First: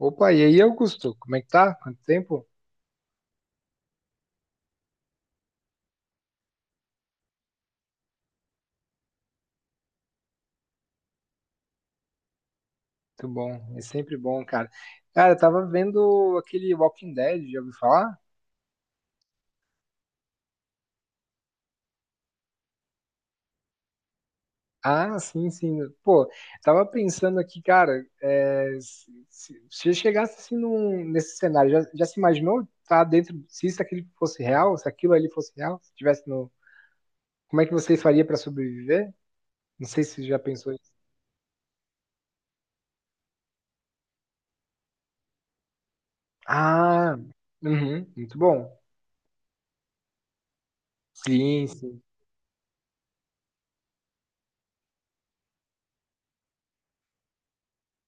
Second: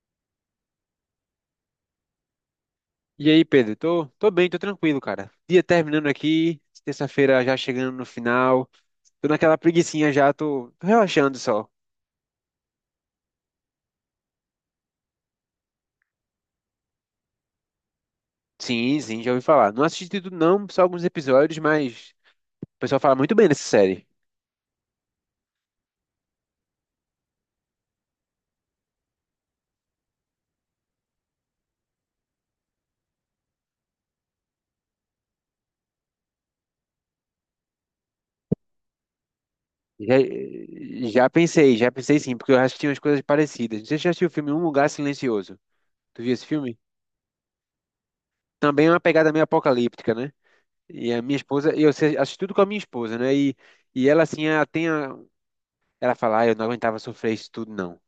Opa, e aí, Augusto? Como é que tá? Quanto tempo? E aí, Pedro? Tô bem, tô tranquilo, cara. Dia terminando aqui, terça-feira já chegando no final. Tô naquela preguicinha já, tô relaxando só. Muito bom, é sempre bom, cara. Cara, eu tava vendo aquele Walking Dead, já ouviu falar? Sim, sim, já ouvi falar. Não assisti tudo não, só alguns episódios, mas o pessoal fala muito bem dessa série. Ah, sim, sim. Pô, tava pensando aqui, cara, se eu chegasse assim nesse cenário, já se imaginou estar dentro, se isso aquilo fosse real, se aquilo ali fosse real, se tivesse no. Como é que vocês faria pra sobreviver? Não sei Já, se já pensou isso. Já pensei sim, porque eu assisti umas coisas parecidas. Não sei se você já assistiu o filme Um Lugar Silencioso. Tu viu esse filme? Ah, uhum, muito bom. Também é uma pegada meio apocalíptica, né? E a minha Sim, esposa, eu sim. assisti tudo com a minha esposa, né? E ela assim, ela tem a, ela fala, ah, eu não aguentava sofrer isso tudo não.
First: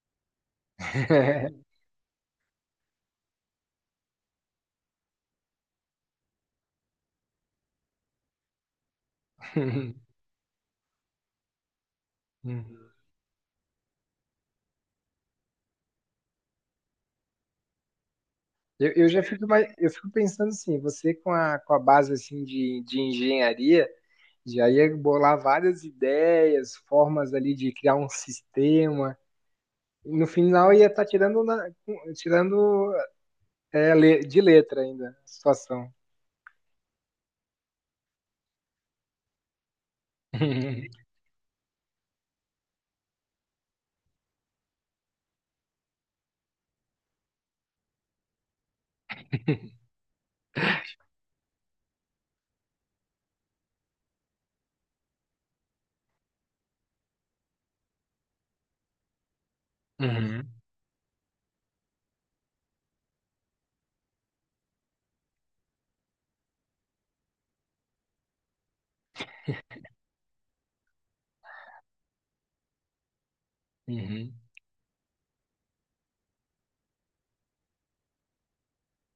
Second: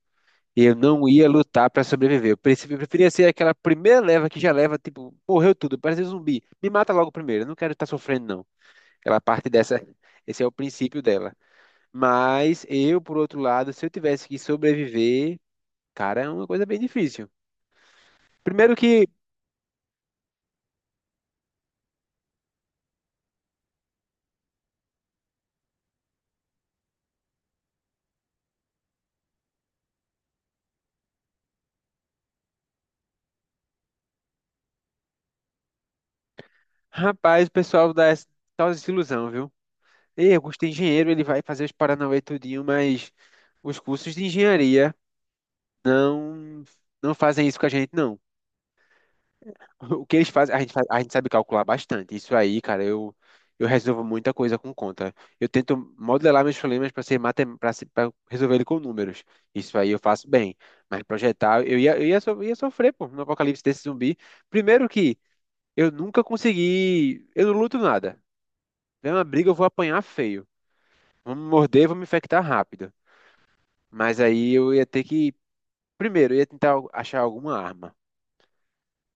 Eu não ia lutar pra sobreviver. Eu preferia ser aquela primeira leva que já leva, tipo, morreu tudo, parece um zumbi. Me mata logo primeiro, eu não quero estar sofrendo, não. Ela parte dessa, esse é o princípio dela. Mas eu, por outro lado, se eu tivesse que sobreviver, cara, é uma coisa bem difícil. Primeiro Eu, que, eu já fico, eu fico pensando assim, você com com a base assim de engenharia, já ia bolar várias ideias, formas ali de criar um sistema. No final ia estar tirando, tirando de letra ainda a situação. rapaz, o pessoal dá essa tal desilusão, viu? Ei, Augusto é engenheiro, ele vai fazer os paranauê tudinho, mas os cursos de engenharia não, não fazem isso com a gente, não. O que eles fazem, a gente, a gente sabe calcular bastante. Isso aí, cara, eu resolvo muita coisa com conta. Eu tento modelar meus problemas para ser matem para resolver ele com números. Isso aí eu faço Uhum, bem. Mas projetar, ia sofrer, pô, no apocalipse desse zumbi. Primeiro que eu nunca consegui, eu não luto nada. Vem uma briga, eu vou apanhar feio. Vão me morder, vão me infectar rápido. Mas uhum. aí eu ia ter que, primeiro, eu ia tentar achar alguma arma.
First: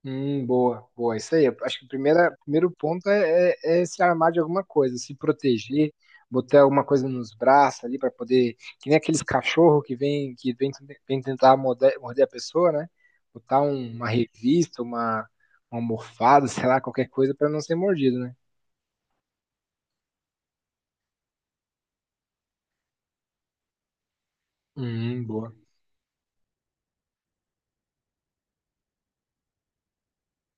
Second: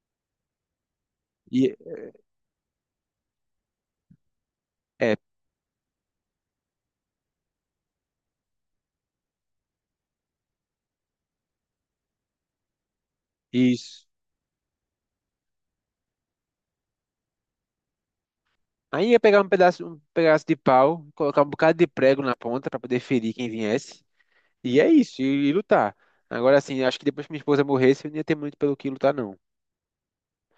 Boa, boa. Isso aí. E Acho que o primeiro ponto é, é se armar de alguma coisa, se é proteger, botar alguma coisa nos braços ali para poder. Que nem aqueles cachorros que vem, vem tentar morder a pessoa, né? Botar isso. uma revista, uma almofada, sei lá, qualquer coisa para não ser mordido, né? Aí ia pegar um pedaço de pau, colocar um bocado de prego na ponta para poder ferir quem viesse. E é isso, Boa. e lutar. Agora sim, acho que depois que minha esposa morresse, eu não ia ter muito pelo que lutar, não.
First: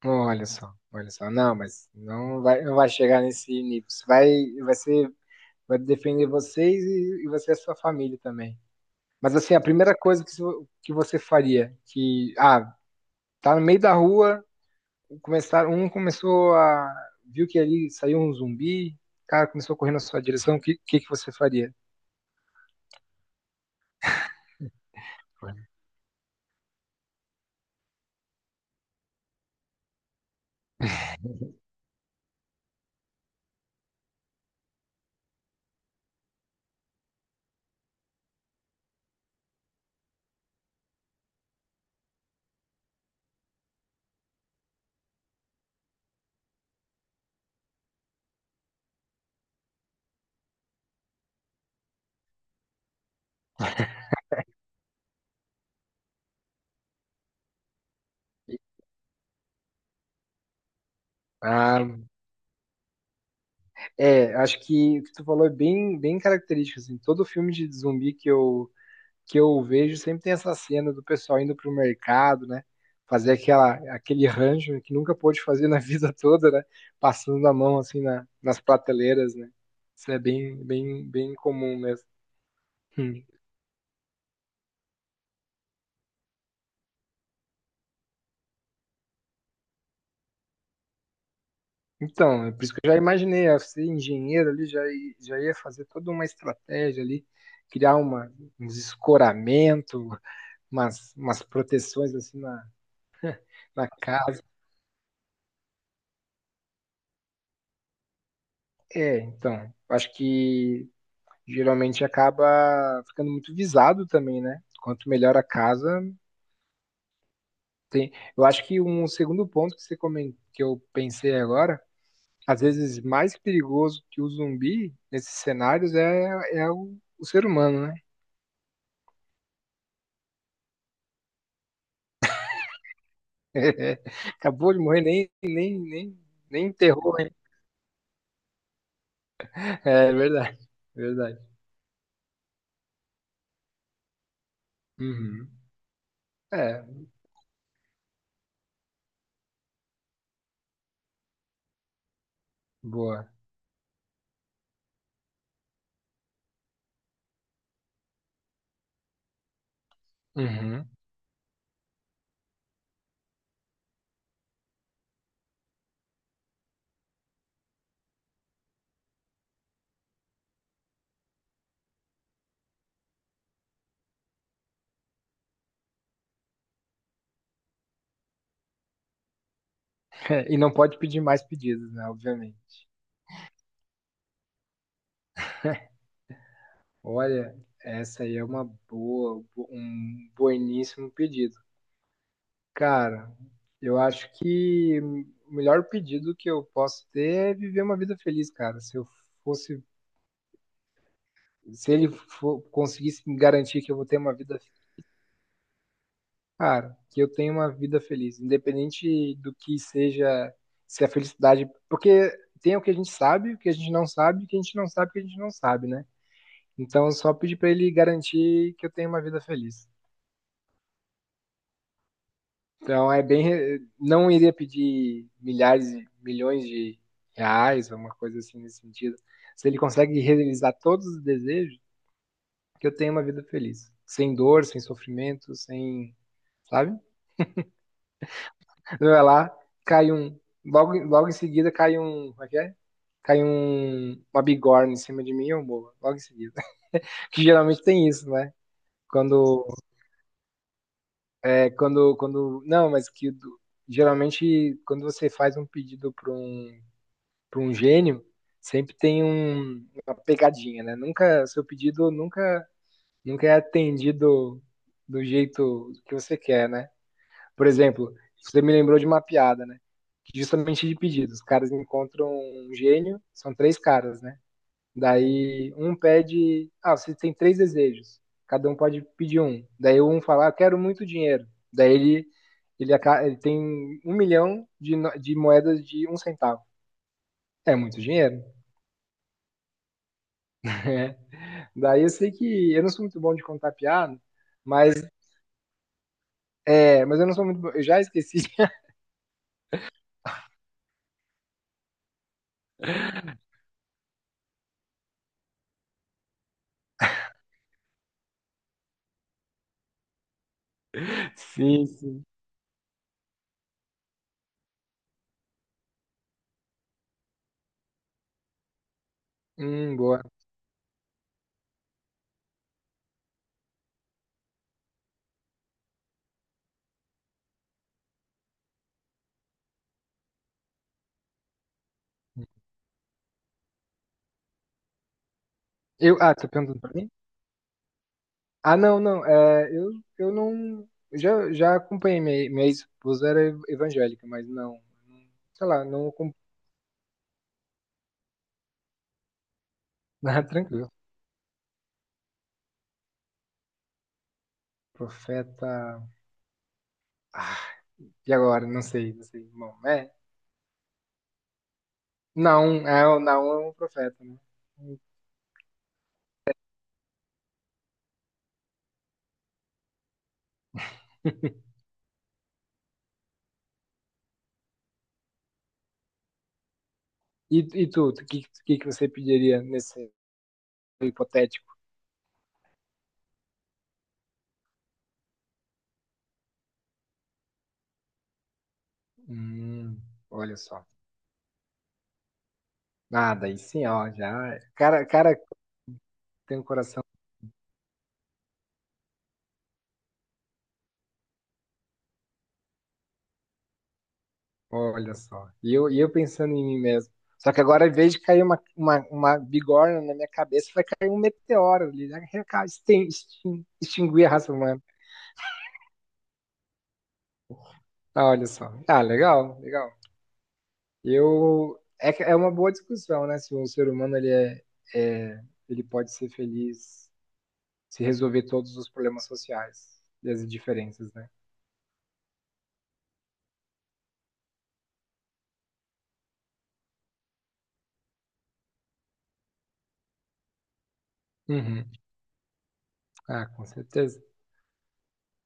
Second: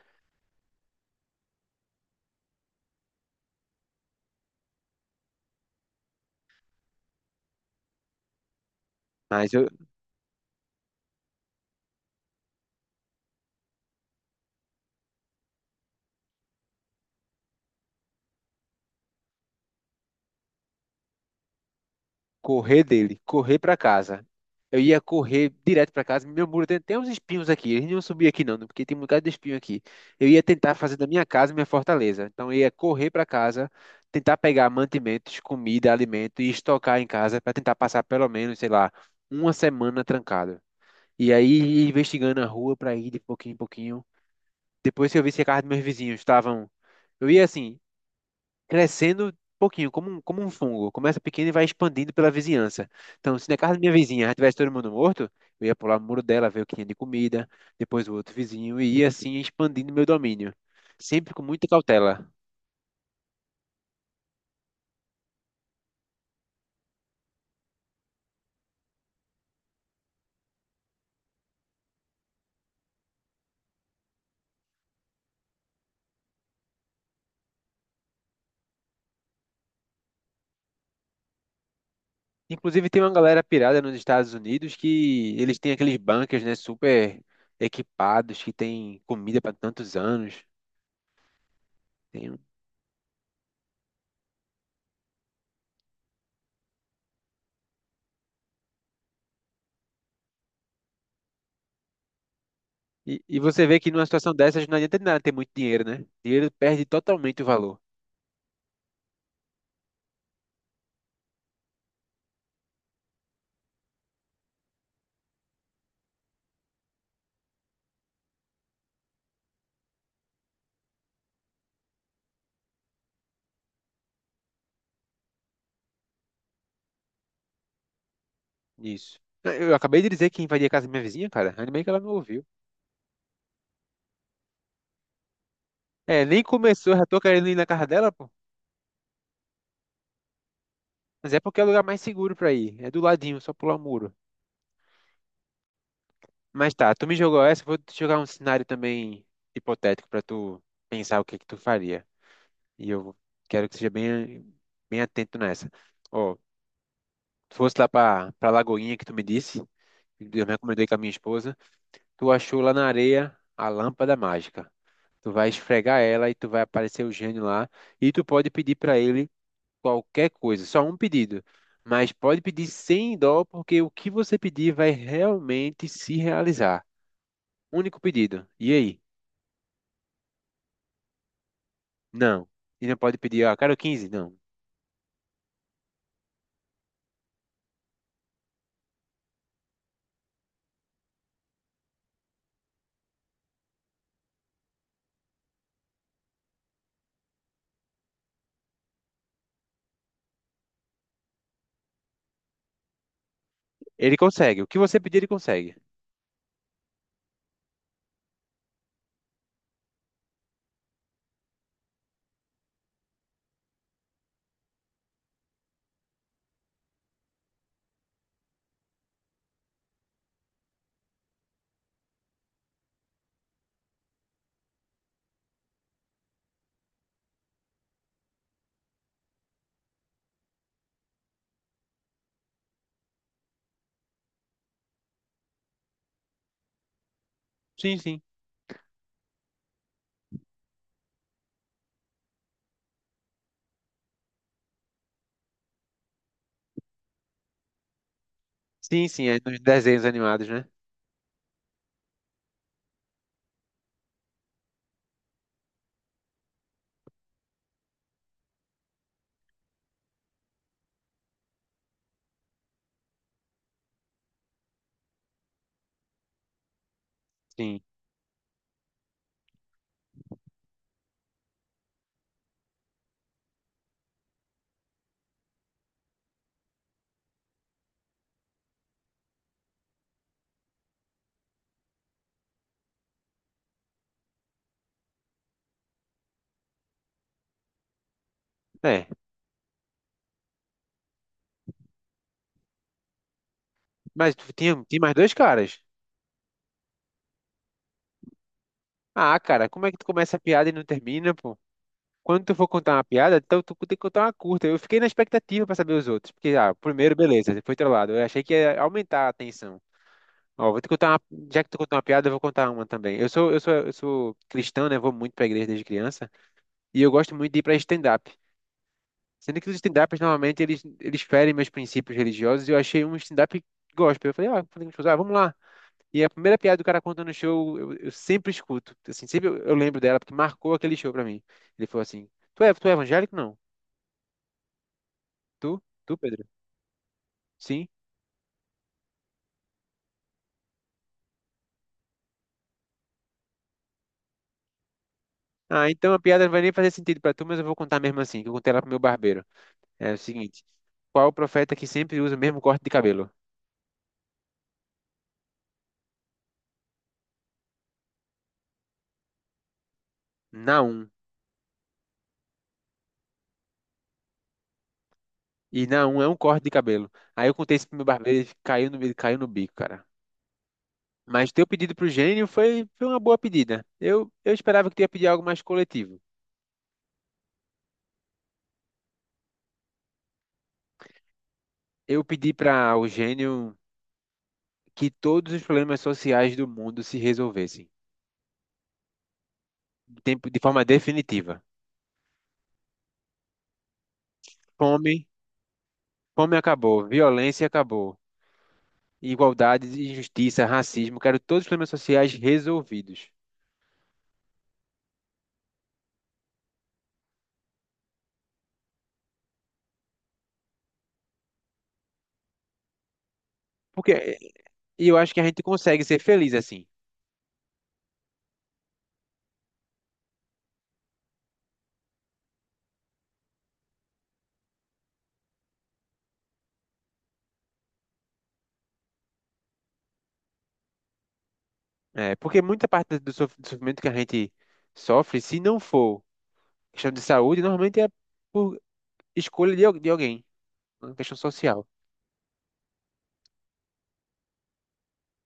Olha só, olha só. Não, mas não vai chegar nesse nível. Você vai, vai ser, vai defender vocês e você e a sua família também. Mas Mas assim, a eu primeira coisa que, que você faria, que, ah, tá no meio da rua, começar, um começou a, viu que ali saiu um zumbi, o cara começou correndo na sua direção, que você faria? correr dele, correr para casa. Eu ia correr direto para casa. Meu muro tem uns espinhos aqui. Eles não iam subir aqui, não, porque tem um bocado de espinho aqui. Eu ia tentar fazer da minha casa minha fortaleza. Então eu ia correr para casa, tentar pegar mantimentos, comida, alimento e estocar em casa para tentar passar pelo menos, sei lá, uma semana trancado. E aí ia investigando a rua para ir de pouquinho em pouquinho. Depois que eu vi se a casa dos meus vizinhos estavam. Eu ia assim, crescendo pouquinho, como um fungo. Começa pequeno e vai expandindo pela vizinhança. Então, se na casa da minha vizinha já tivesse todo mundo morto, eu ia pular o muro dela, ver o que tinha de comida, depois o outro vizinho, e ia assim expandindo meu domínio. Sempre com muita Ah, cautela. é, acho que o que tu falou é bem, bem característico, assim, todo filme de zumbi que eu vejo sempre tem essa cena do pessoal indo pro mercado, né? Fazer aquela, aquele rancho que nunca pôde fazer na vida toda, né? Passando a mão assim nas prateleiras, né? Isso é bem, bem, bem comum mesmo. Inclusive, tem uma Hum. galera pirada nos Estados Unidos que eles têm aqueles bunkers, né, super equipados, que tem comida para tantos anos. Tem um Então, é por isso que eu já imaginei, ó, ser engenheiro ali, já, já ia fazer toda uma estratégia ali, criar uma, uns escoramento, umas, umas proteções assim na, e você vê na que numa situação casa. dessas não adianta de nada ter muito dinheiro, né? Dinheiro perde totalmente o valor É, então, acho que geralmente acaba ficando muito visado também, né? Quanto melhor a casa, tem. Eu acho que um segundo ponto que você comentou, que eu pensei agora, às vezes mais perigoso que o zumbi nesses cenários é, é o ser humano, né? nisso. Eu acabei de dizer que invadi a casa da minha vizinha, cara. Ainda bem que ela não ouviu. Acabou de morrer, É, nem nem começou, já enterrou, tô hein? querendo ir na casa dela, pô. É verdade, Mas é verdade. porque é o lugar mais seguro pra ir. É do ladinho, só pular o muro. Uhum. Mas É, tá, tu me jogou essa, eu vou te jogar um cenário também hipotético pra tu pensar o que que tu faria. E eu boa. quero que seja bem, bem atento nessa. Ó, tu fosse lá pra Lagoinha que tu me disse, eu recomendei Uhum. com a minha esposa. Tu achou lá na areia a lâmpada mágica. Tu vai esfregar ela e tu vai aparecer o gênio lá. E tu pode pedir para ele qualquer coisa, só um pedido. Mas pode pedir sem dó, porque o que você pedir vai realmente se realizar. Único pedido. E aí? E não pode pedir mais pedidos, né? Não. Obviamente. E não pode pedir, ah, quero 15 não. Olha, essa aí é uma boa, um bueníssimo pedido. Cara, eu acho que o melhor pedido que eu posso ter é viver uma vida feliz, cara. Se eu fosse, se ele conseguisse me garantir que eu vou Ele ter uma vida, consegue. O que você pedir, ele consegue. cara, que eu tenho uma vida feliz, independente do que seja, se a felicidade, porque tem o que a gente sabe, o que a gente não sabe, o que a gente não sabe, o que a gente não sabe, né? Então, só pedir pra ele garantir que eu tenho uma vida feliz. Então é bem. Não iria pedir milhares, e milhões de reais, alguma coisa assim nesse sentido. Se ele consegue realizar todos os desejos, que eu tenha uma vida feliz. Sem dor, sem sofrimento, sem. Sabe? Sim, sim. Vai lá, cai um. Logo, logo em seguida cai um. Como é que é? Cai um, uma bigorna em cima de mim, eu morro. Logo em seguida. Que geralmente tem isso, né? Sim, sim. É nos Quando. desenhos animados, né? É, quando. Não, mas que. Geralmente, quando você faz um pedido para para um gênio, sempre tem uma pegadinha, né? Nunca, seu pedido nunca, nunca é atendido do jeito que você quer, né? Por Sim. exemplo, você me lembrou de uma piada, né? Justamente de pedidos. Os caras encontram um gênio, são três caras, né? Daí um pede, ah, você tem três desejos. Cada um pode pedir um. Daí um fala, ah, quero muito dinheiro. Daí ele tem um milhão de, de moedas de um centavo. É muito dinheiro. É. Daí eu sei que eu não sou muito bom de contar piada, Mas tu tinha, mas tinha mais dois caras. é, mas eu não sou muito bom. Eu já esqueci. Ah, cara, como é que tu começa a piada e não termina, quando tu for contar uma piada, então tu tem que contar uma curta. Eu fiquei na expectativa pra saber os outros. Porque, ah, o primeiro, beleza, foi trollado. Eu achei que ia aumentar a tensão. Ó, vou te contar uma... Já que tu Sim, contou uma sim. piada, eu vou contar uma também. Eu sou cristão, né? Vou muito pra igreja desde criança. E eu gosto muito de ir pra stand-up. Sendo que os stand-ups, Boa. normalmente, eles ferem meus princípios religiosos. E eu achei um stand-up gospel. Eu falei, ah, falei com os meus amigos, ah, vamos lá. E a primeira piada do cara contando no show, eu sempre escuto. Assim, sempre eu lembro dela, porque marcou aquele show pra mim. Ele falou assim, tu é evangélico? Não. Tu? Tu, Eu, ah, Pedro? tá perguntando pra mim? Sim? Ah, não, não. É, eu não. Eu já, já acompanhei minha, minha esposa, era evangélica, mas não. não- Sei lá, Ah, não. então a acom- piada não vai nem fazer sentido pra tu, mas eu vou contar mesmo assim, que eu contei ela pro meu barbeiro. É o Ah, seguinte: tranquilo. qual o profeta que sempre usa o mesmo corte de cabelo? Profeta. Ah, E agora? Não sei, não sei. Bom, é. Naum. Não, é, o não é um profeta, né? E Naum é um corte de cabelo. Aí eu contei isso pro meu barbeiro, ele caiu no bico, cara. Mas teu pedido pro gênio foi, foi uma boa pedida. Eu esperava que tu ia pedir algo mais coletivo. E, e tu, que você pediria nesse hipotético? Eu pedi para o gênio que todos os problemas sociais do mundo se resolvessem, Hum, olha de forma só. definitiva. Nada, aí sim, ó, já. Cara, Fome, cara fome tem um coração. acabou, violência acabou. Igualdade, injustiça, racismo, quero todos os problemas sociais resolvidos. Olha só. E eu pensando em mim mesmo. Só que agora, em vez de cair uma bigorna na minha cabeça, vai cair um meteoro ali, né? Extinguir a Porque raça humana. e eu acho que a gente consegue ser feliz assim. Ah, olha só. Ah, legal, legal. Eu. É, é uma boa discussão, né? Se o ser humano ele é, é- ele pode ser feliz se resolver todos os problemas sociais e as diferenças, né? É, porque muita parte do do sofrimento que a gente sofre, se não for questão de saúde, normalmente é por escolha de alguém, uma questão social. Uhum. Ah, com certeza.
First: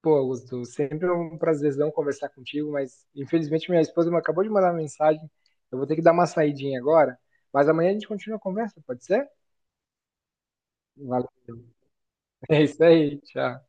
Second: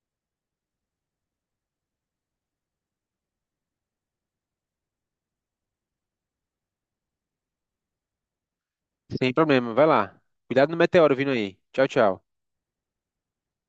Pô, Augusto, sempre é um prazerzão conversar contigo, mas infelizmente minha esposa me acabou de mandar uma mensagem. Eu vou ter que dar uma saidinha agora, mas amanhã a gente continua a conversa, pode ser? Sem problema, vai lá. Cuidado no meteoro Valeu. vindo aí. Tchau, tchau. É isso aí, tchau.